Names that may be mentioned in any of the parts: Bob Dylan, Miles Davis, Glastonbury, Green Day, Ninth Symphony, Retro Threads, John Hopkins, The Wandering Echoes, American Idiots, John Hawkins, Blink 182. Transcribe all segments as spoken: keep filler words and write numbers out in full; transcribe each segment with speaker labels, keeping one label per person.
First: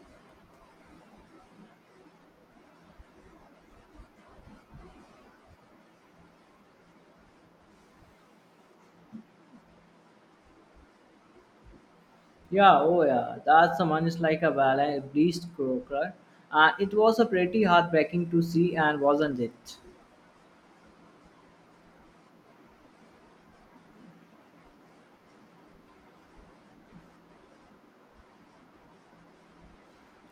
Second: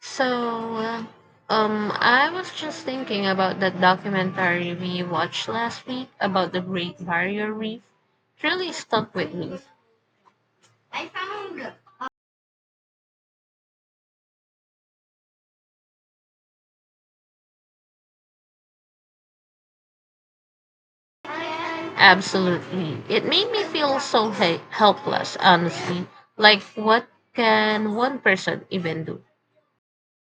Speaker 1: So, um, I was just thinking about that documentary we watched last week about the Great Barrier Reef. It really stuck with me.
Speaker 2: Yeah, oh yeah, that's that someone is like a ballet, breast croaker. Uh, it was a pretty heartbreaking to see, and wasn't it?
Speaker 1: Absolutely. It made me feel so he- helpless, honestly. Like, what can one person even do?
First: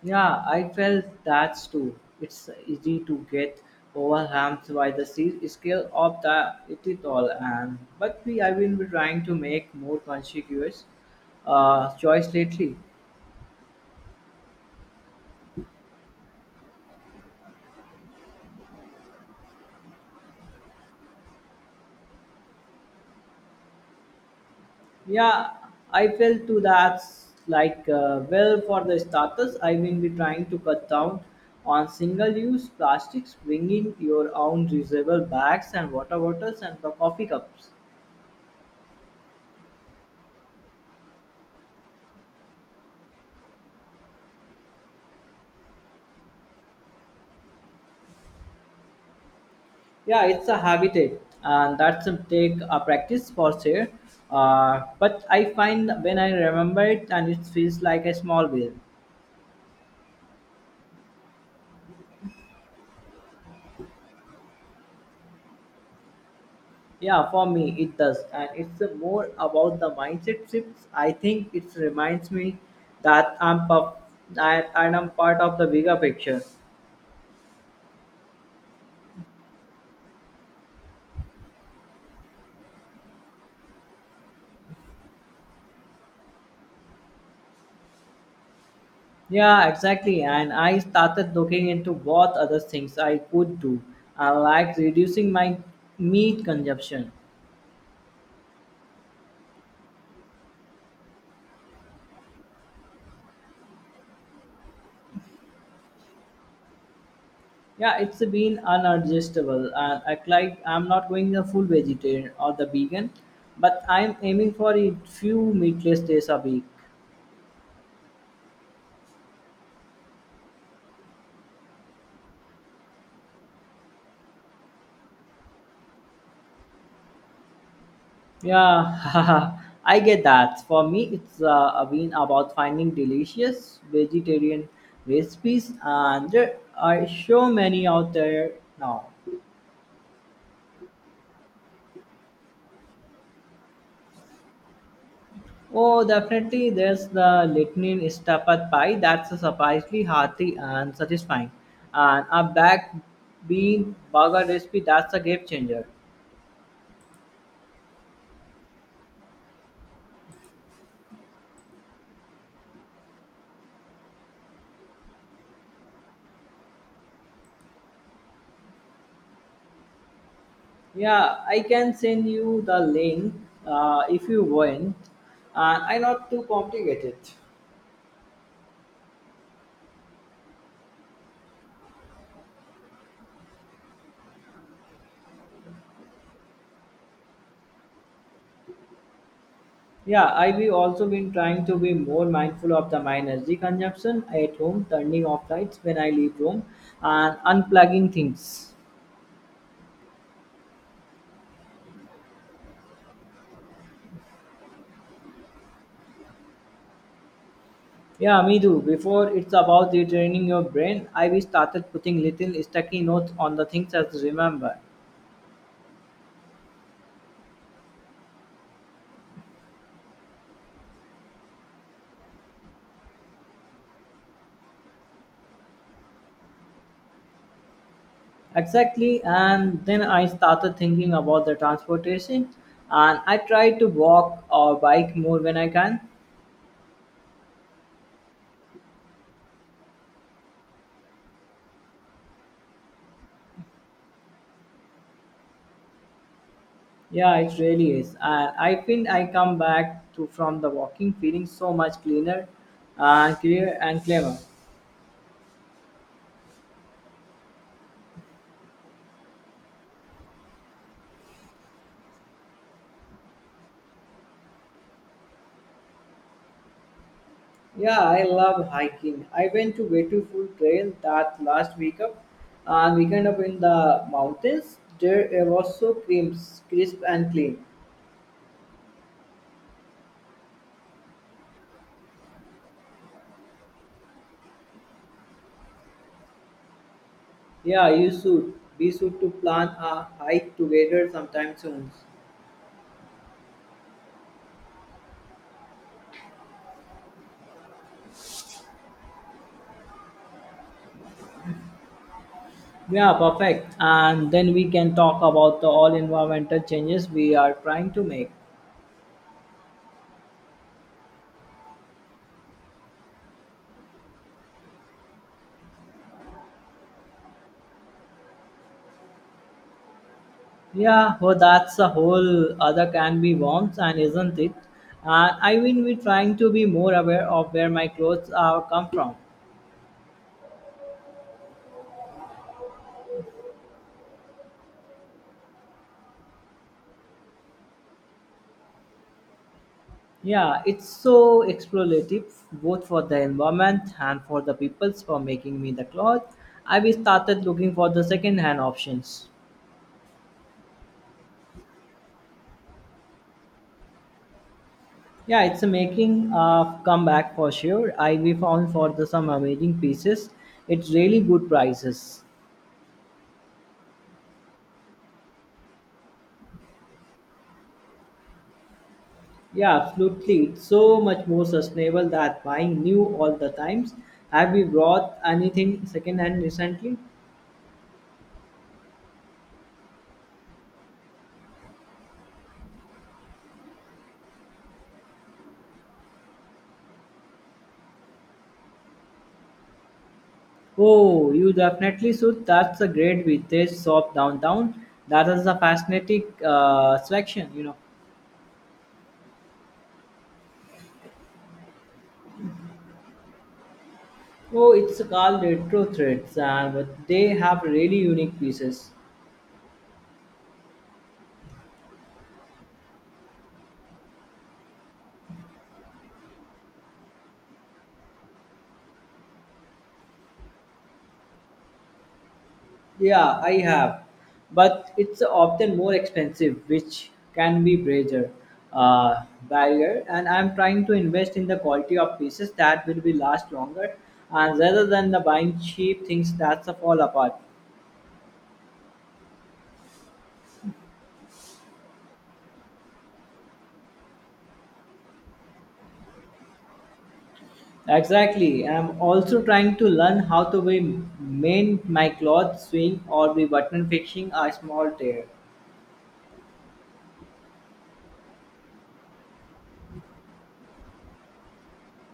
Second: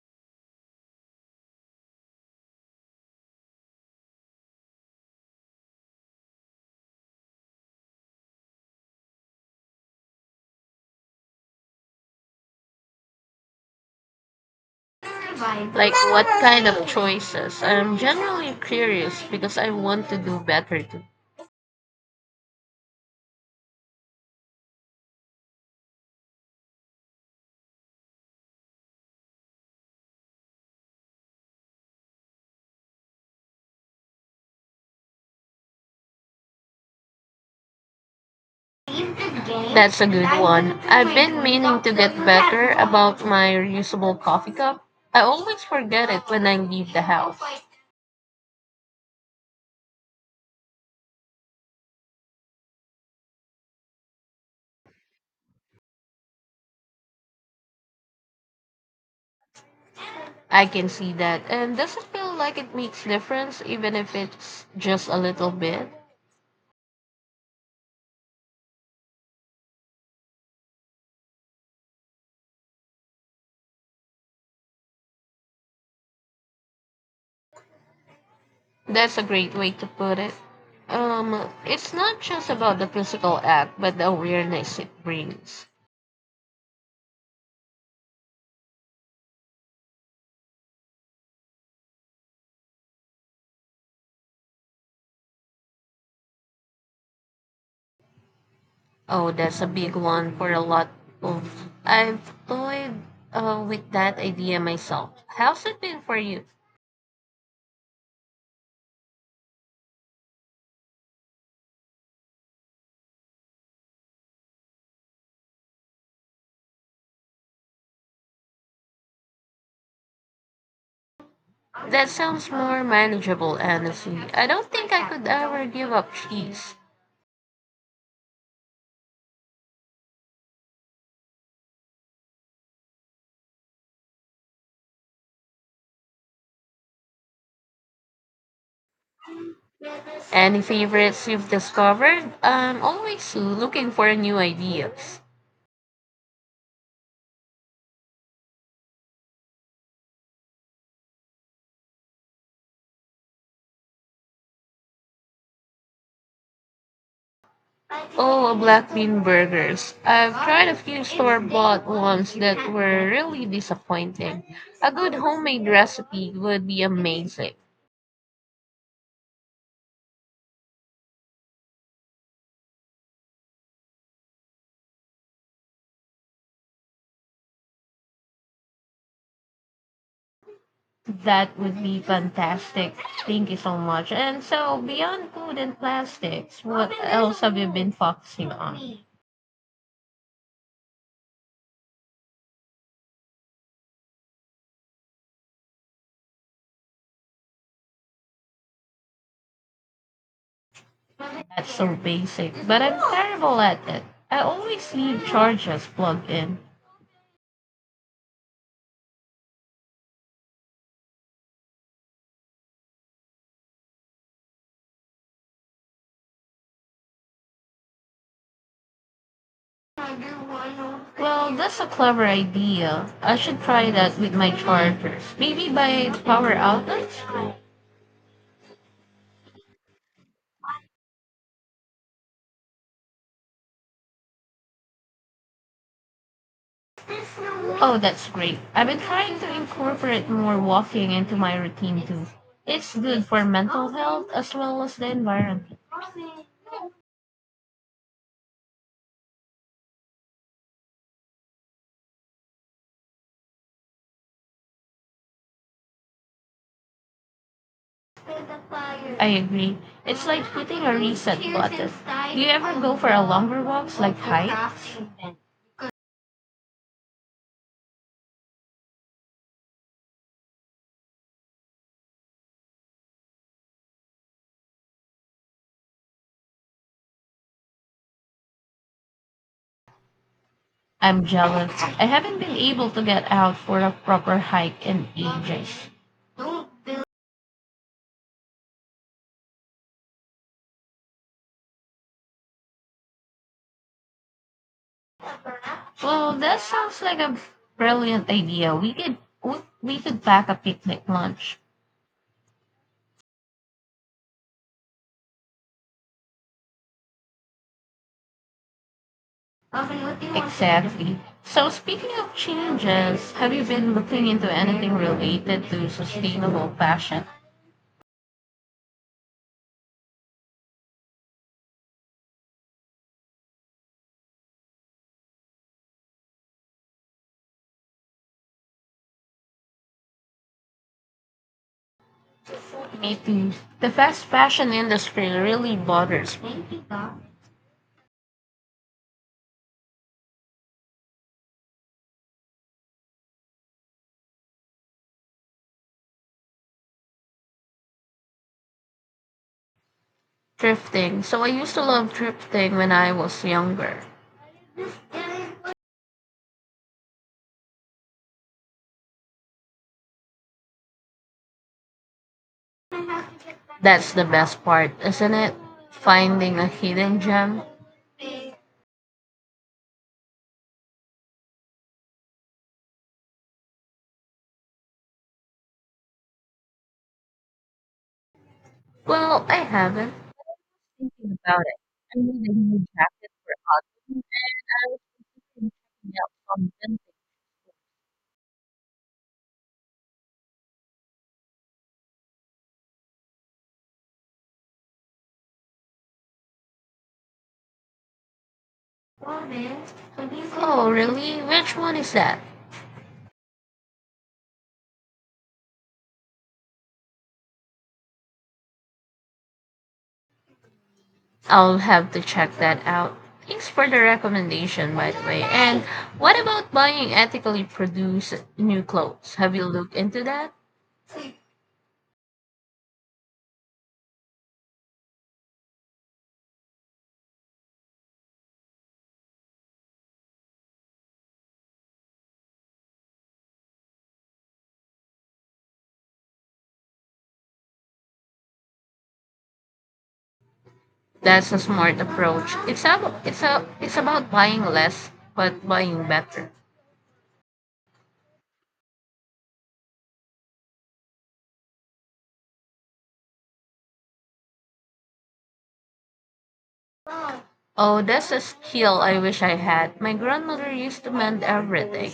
Speaker 2: Yeah, I felt that too. It's easy to get overwhelmed by the se- scale of the it, it all, and but we I will be trying to make more conscious uh, choice lately.
Speaker 1: Like, what kind of choices? I'm generally curious because I want to do better too.
Speaker 2: Yeah, I felt too that's like, uh, well, for the starters, I will be trying to cut down on single use plastics, bringing your own reusable bags and water bottles and the coffee cups.
Speaker 1: That's a good one. I've been meaning to get better about my reusable coffee cup. I always forget it when I leave the house.
Speaker 2: Yeah, it's a habit, and that's a take a practice for sure. Uh, but I find when I remember it, and it feels like a small win.
Speaker 1: I can see that. And does it feel like it makes difference even if it's just a little bit?
Speaker 2: Yeah, for me it does, and it's a more about the mindset shifts. I think it reminds me that I'm puff, I, and I'm part of the bigger picture.
Speaker 1: That's a great way to put it. Um, it's not just about the physical act, but the awareness it brings.
Speaker 2: Yeah, exactly. And I started looking into what other things I could do, uh, like reducing my meat consumption.
Speaker 1: Oh, that's a big one for a lot of. I've toyed uh, with that idea myself. How's it been for you?
Speaker 2: Yeah, it's been unadjustable, and I like I'm not going the full vegetarian or the vegan, but I'm aiming for a few meatless days a week.
Speaker 1: That sounds more manageable, honestly. I don't think I could ever give up cheese.
Speaker 2: Yeah, I get that. For me, it's uh, been about finding delicious vegetarian recipes, and there are so many out there now.
Speaker 1: Any favorites you've discovered? I'm always looking for new ideas.
Speaker 2: Oh, definitely, there's the Litinin Istapad pie that's surprisingly hearty and satisfying, and a black bean burger recipe that's a game changer.
Speaker 1: Oh, black bean burgers. I've tried a few store bought ones that were really disappointing. A good homemade recipe would be amazing.
Speaker 2: Yeah, I can send you the link uh, if you want, and I not too complicated.
Speaker 1: That would be fantastic. Thank you so much. And so, beyond food and plastics, what else have you been focusing on?
Speaker 2: Yeah, I've also been trying to be more mindful of the my energy consumption at home, turning off lights when I leave home, and unplugging things.
Speaker 1: That's so basic, but I'm terrible at it. I always leave charges plugged in.
Speaker 2: Yeah, me too. Before it's about retraining your brain, I've started putting little sticky notes on the things as remember.
Speaker 1: Well, that's a clever idea. I should try that with my chargers. Maybe by power outlets?
Speaker 2: Exactly, and then I started thinking about the transportation, and I try to walk or bike more when I can.
Speaker 1: Oh, that's great. I've been trying to incorporate more walking into my routine too. It's good for mental health as well as the environment.
Speaker 2: Yeah, it really is. And I feel I come back to from the walking feeling so much cleaner and clear and clever.
Speaker 1: I agree. It's like hitting a reset button. Do you ever go for a longer walks like hikes?
Speaker 2: Yeah, I love hiking. I went to beautiful trail that last week up and weekend up in the mountains. There it was so crisp, crisp and clean.
Speaker 1: I'm jealous. I haven't been able to get out for a proper hike in ages. Well,
Speaker 2: Yeah, you should. We should to plan a hike together sometime soon.
Speaker 1: that sounds like a brilliant idea. We could we- we could pack a picnic lunch.
Speaker 2: Yeah, perfect. And then we can talk about the all environmental changes we are trying to make.
Speaker 1: Exactly. So speaking of changes, have you been looking into anything related to sustainable fashion?
Speaker 2: Yeah, well, that's a whole other can be worms, and isn't it? And I mean, we're trying to be more aware of where my clothes are come from.
Speaker 1: Me too. The fast fashion industry really bothers me.
Speaker 2: Yeah, it's so explorative, both for the environment and for the peoples for making me the clothes. I we started looking for the second-hand options.
Speaker 1: Thrifting. So I used to love thrifting when I was younger.
Speaker 2: Yeah, it's a making a comeback for sure. I we found for the some amazing pieces. It's really good prices.
Speaker 1: That's the best part, isn't it? Finding a hidden gem.
Speaker 2: Yeah, absolutely. It's so much more sustainable than buying new all the times. Have you bought anything secondhand recently?
Speaker 1: Well, I haven't. Thinking about it, I need a new jacket for autumn, and I was thinking out some
Speaker 2: Oh, you definitely should. That's a great vintage shop downtown. That is a fascinating uh, selection, you know.
Speaker 1: vintage. Oh, really? Which one is that?
Speaker 2: Oh, it's called Retro Threads, and but they have really unique pieces.
Speaker 1: I'll have to check that out. Thanks for the recommendation, by the way. And what about buying ethically produced new clothes? Have you looked into that?
Speaker 2: Yeah, I have, but it's often more expensive, which can be brazier, uh, barrier. And I'm trying to invest in the quality of pieces that will be last longer, and rather than the buying cheap things that fall apart.
Speaker 1: That's a smart approach. It's a, it's a, it's about buying less but buying better.
Speaker 2: Exactly. I'm also trying to learn how to be- mend my clothes, sewing, or be button fixing a small tear.
Speaker 1: Oh, that's a skill I wish I had. My grandmother used to mend everything.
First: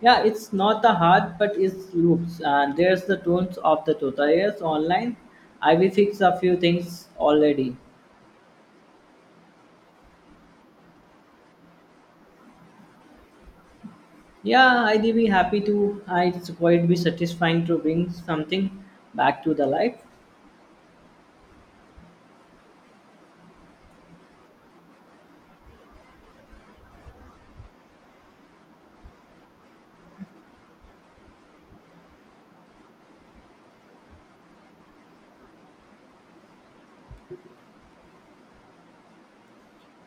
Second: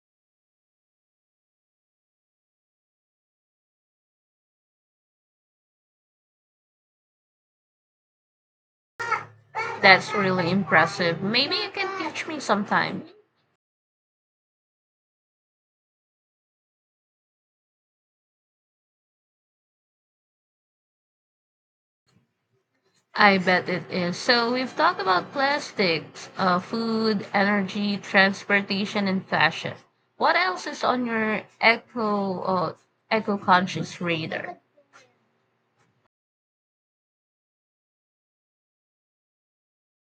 Speaker 2: Yeah, it's not the heart, but it's loops. And there's the tones of the tutorials online. I will fix a few things already.
Speaker 1: That's really impressive. Maybe you can teach me sometime.
Speaker 2: Yeah, I'd be happy to. I- It's quite be satisfying to bring something back to the life.
Speaker 1: I bet it is. So we've talked about plastics, uh, food, energy, transportation, and fashion. What else is on your eco uh, eco conscious radar?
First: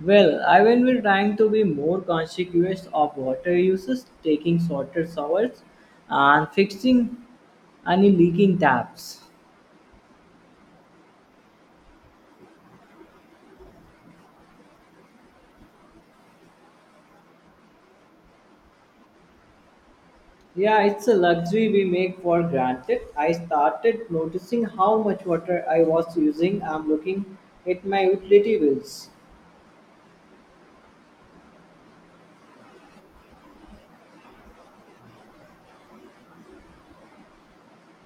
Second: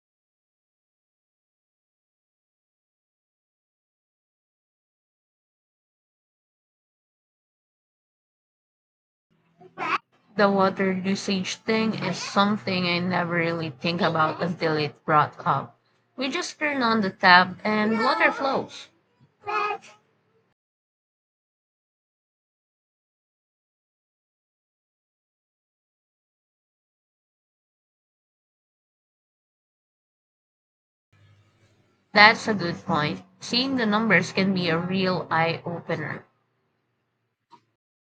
Speaker 2: Well, I will be trying to be more conscious of water uses, taking shorter showers, and fixing any leaking taps.
Speaker 1: The water usage thing is something I never really think about until it brought up. We just turn on the tap and water flows.
Speaker 2: Yeah, it's a luxury we make for granted. I started noticing how much water I was using. I'm looking at my utility bills.
Speaker 1: That's a good point. Seeing the numbers can be a real eye opener.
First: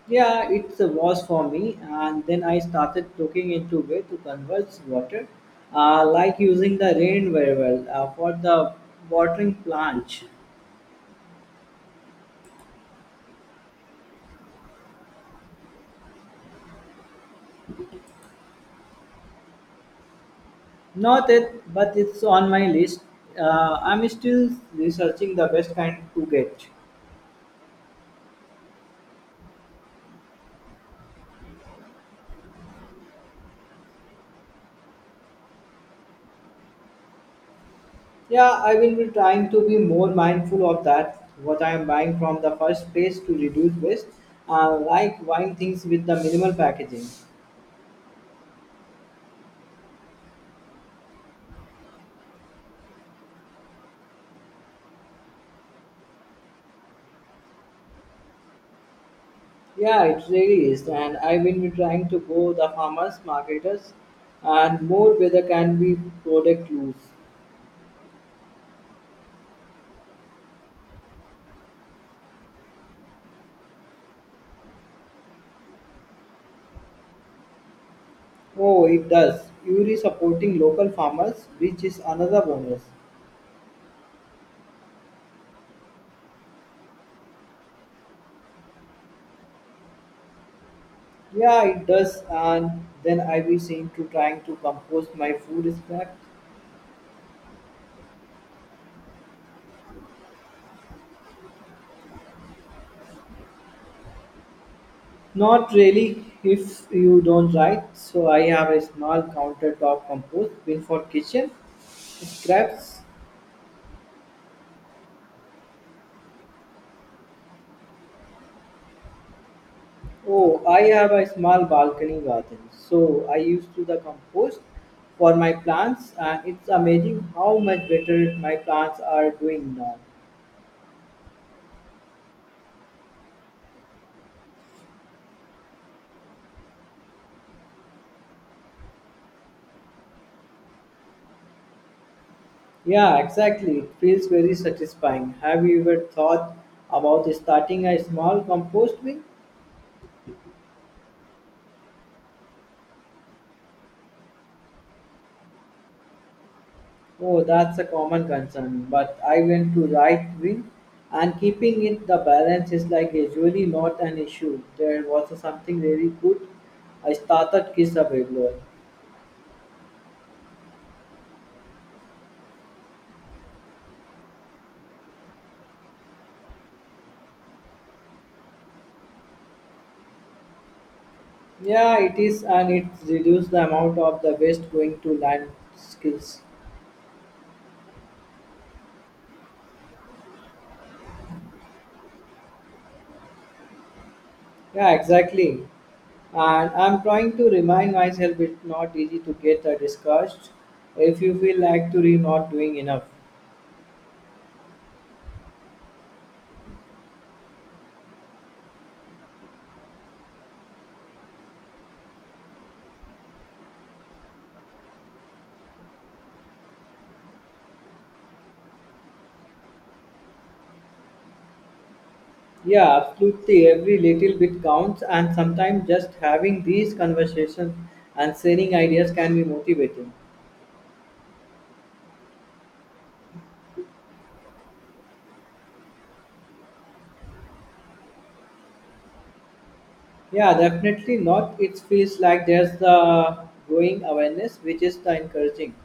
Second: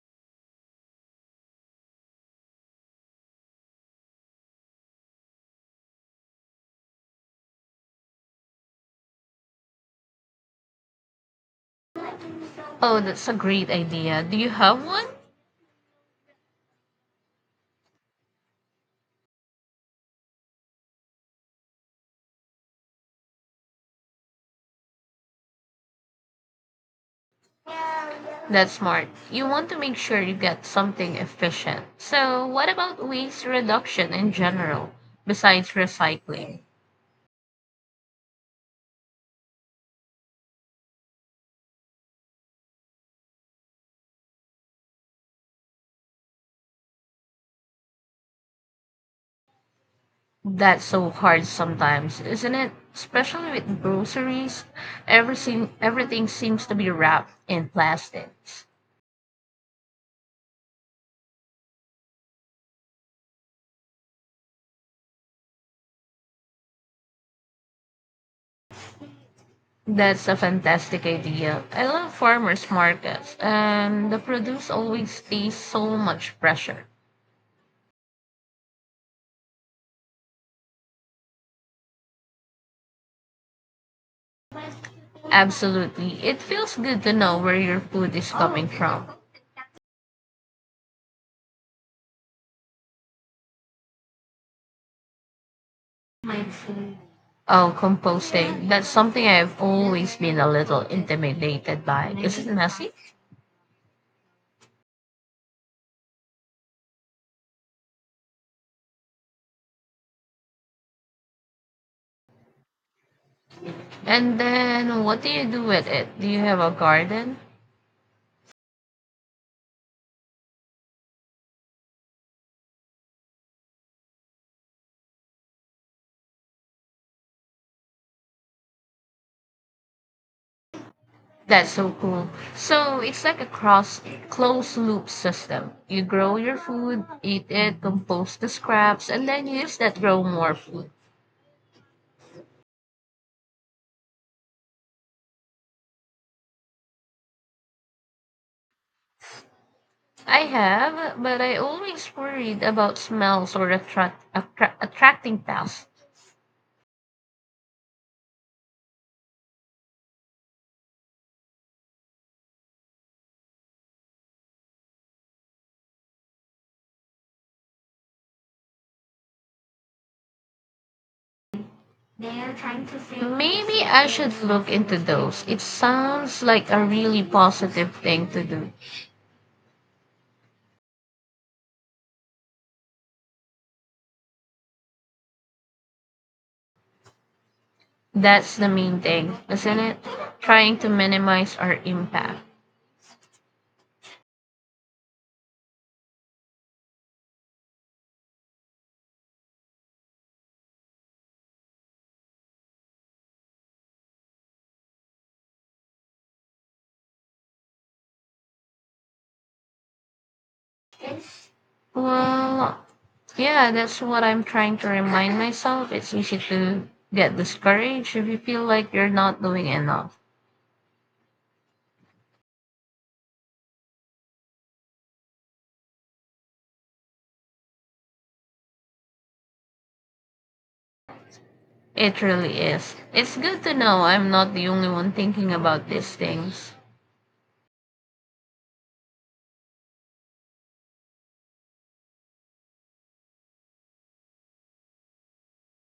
Speaker 2: Yeah, it was for me, and then I started looking into way to convert water, uh, like using the rain very well uh, for the watering plant.
Speaker 1: Oh, that's a great idea. Do you have one?
Speaker 2: Not it, but it's on my list. Uh, I'm still researching the best kind to get.
Speaker 1: That's smart. You want to make sure you get something efficient. So, what about waste reduction in general, besides recycling?
Speaker 2: Yeah, I will be trying to be more mindful of that, what I am buying from the first place to reduce waste, uh, like buying things with the minimal packaging.
Speaker 1: That's so hard sometimes, isn't it? Especially with groceries, everything everything seems to be wrapped in plastics.
Speaker 2: Yeah, it really is, and I will be trying to go the farmers, marketers, and more whether can be product use.
Speaker 1: That's a fantastic idea. I love farmers markets, and the produce always stays so much fresher.
Speaker 2: Oh, it does. You are supporting local farmers, which is another bonus.
Speaker 1: Absolutely. It feels good to know where your food is coming from.
Speaker 2: Yeah, it does, and then I will seem to trying to compose my food scrap.
Speaker 1: Oh, composting. That's something I've always been a little intimidated by. Is it messy?
Speaker 2: Not really, if you don't write. So I have a small countertop compost built for kitchen scraps.
Speaker 1: And then what do you do with it? Do you have a garden?
Speaker 2: Oh, I have a small balcony garden. So I used to the compost for my plants, and it's amazing how much better my plants are doing now.
Speaker 1: That's so cool. So it's like a cross closed loop system. You grow your food, eat it, compost the scraps, and then use that grow more food.
Speaker 2: Yeah, exactly. It feels very satisfying. Have you ever thought about starting a small compost bin?
Speaker 1: I have, but I always worried about smells or attract, attra- attracting pests.
Speaker 2: Oh, that's a common concern, but I went to right wing and keeping it the balance is like usually not an issue. There was something really good. I started Kiss a Babylon.
Speaker 1: Maybe I should look into those. It sounds like a really positive thing to do.
Speaker 2: Yeah, it is and it reduced the amount of the waste going to land skills.
Speaker 1: That's the main thing, isn't it? Trying to minimize our impact.
Speaker 2: Yeah, exactly. And I'm trying to remind myself it's not easy to get a discouraged if you feel like to re not doing enough.
Speaker 1: Well, yeah, that's what I'm trying to remind myself. It's easy to get discouraged if you feel like you're not doing enough.
Speaker 2: Yeah, absolutely. Every little bit counts, and sometimes just having these conversations and sharing ideas can be motivating.
Speaker 1: It really is. It's good to know I'm not the only one thinking about these things.
Speaker 2: Yeah, definitely not. It feels like there's the growing awareness, which is the encouraging.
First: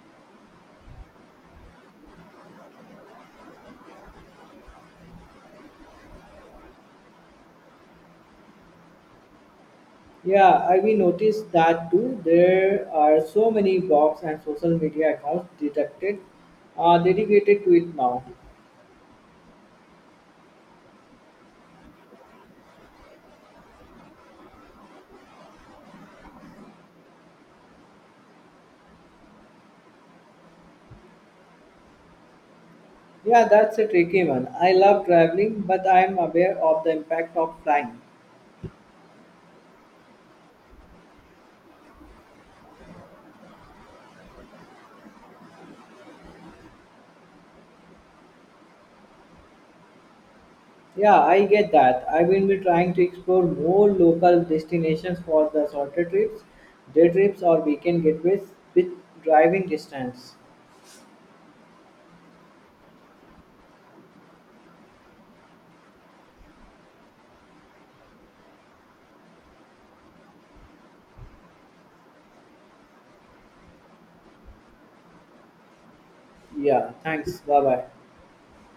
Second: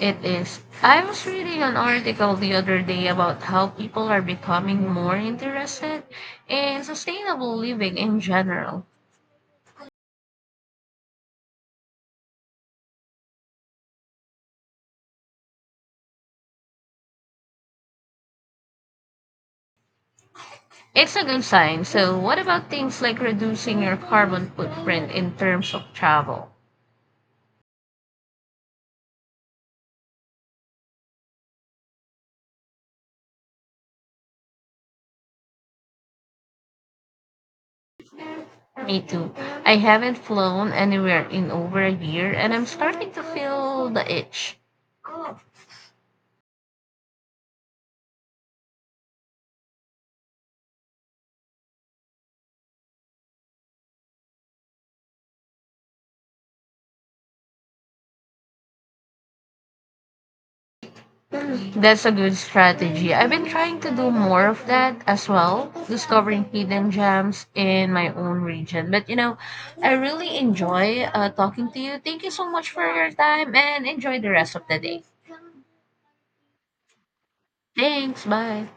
Speaker 1: It is. I was reading an article the other day about how people are becoming more interested in sustainable living in general.
Speaker 2: Yeah, I we noticed that too. There are so many blogs and social media accounts detected, uh, dedicated to it now.
Speaker 1: It's a good sign. So, what about things like reducing your carbon footprint in terms of travel?
Speaker 2: Yeah, that's a tricky one. I love traveling, but I'm aware of the impact of flying.
Speaker 1: Me too. I haven't flown anywhere in over a year and I'm starting to feel the itch.
Speaker 2: Yeah, I get that. I will be trying to explore more local destinations for the shorter trips, day trips, or weekend getaways with driving distance.
Speaker 1: That's a good strategy. I've been trying to do more of that as well, discovering hidden gems in my own region. But you know, I really enjoy uh, talking to you. Thank you so much for your time and enjoy the rest of the day.
Speaker 2: Yeah, thanks. Bye bye.
Speaker 1: Thanks. Bye.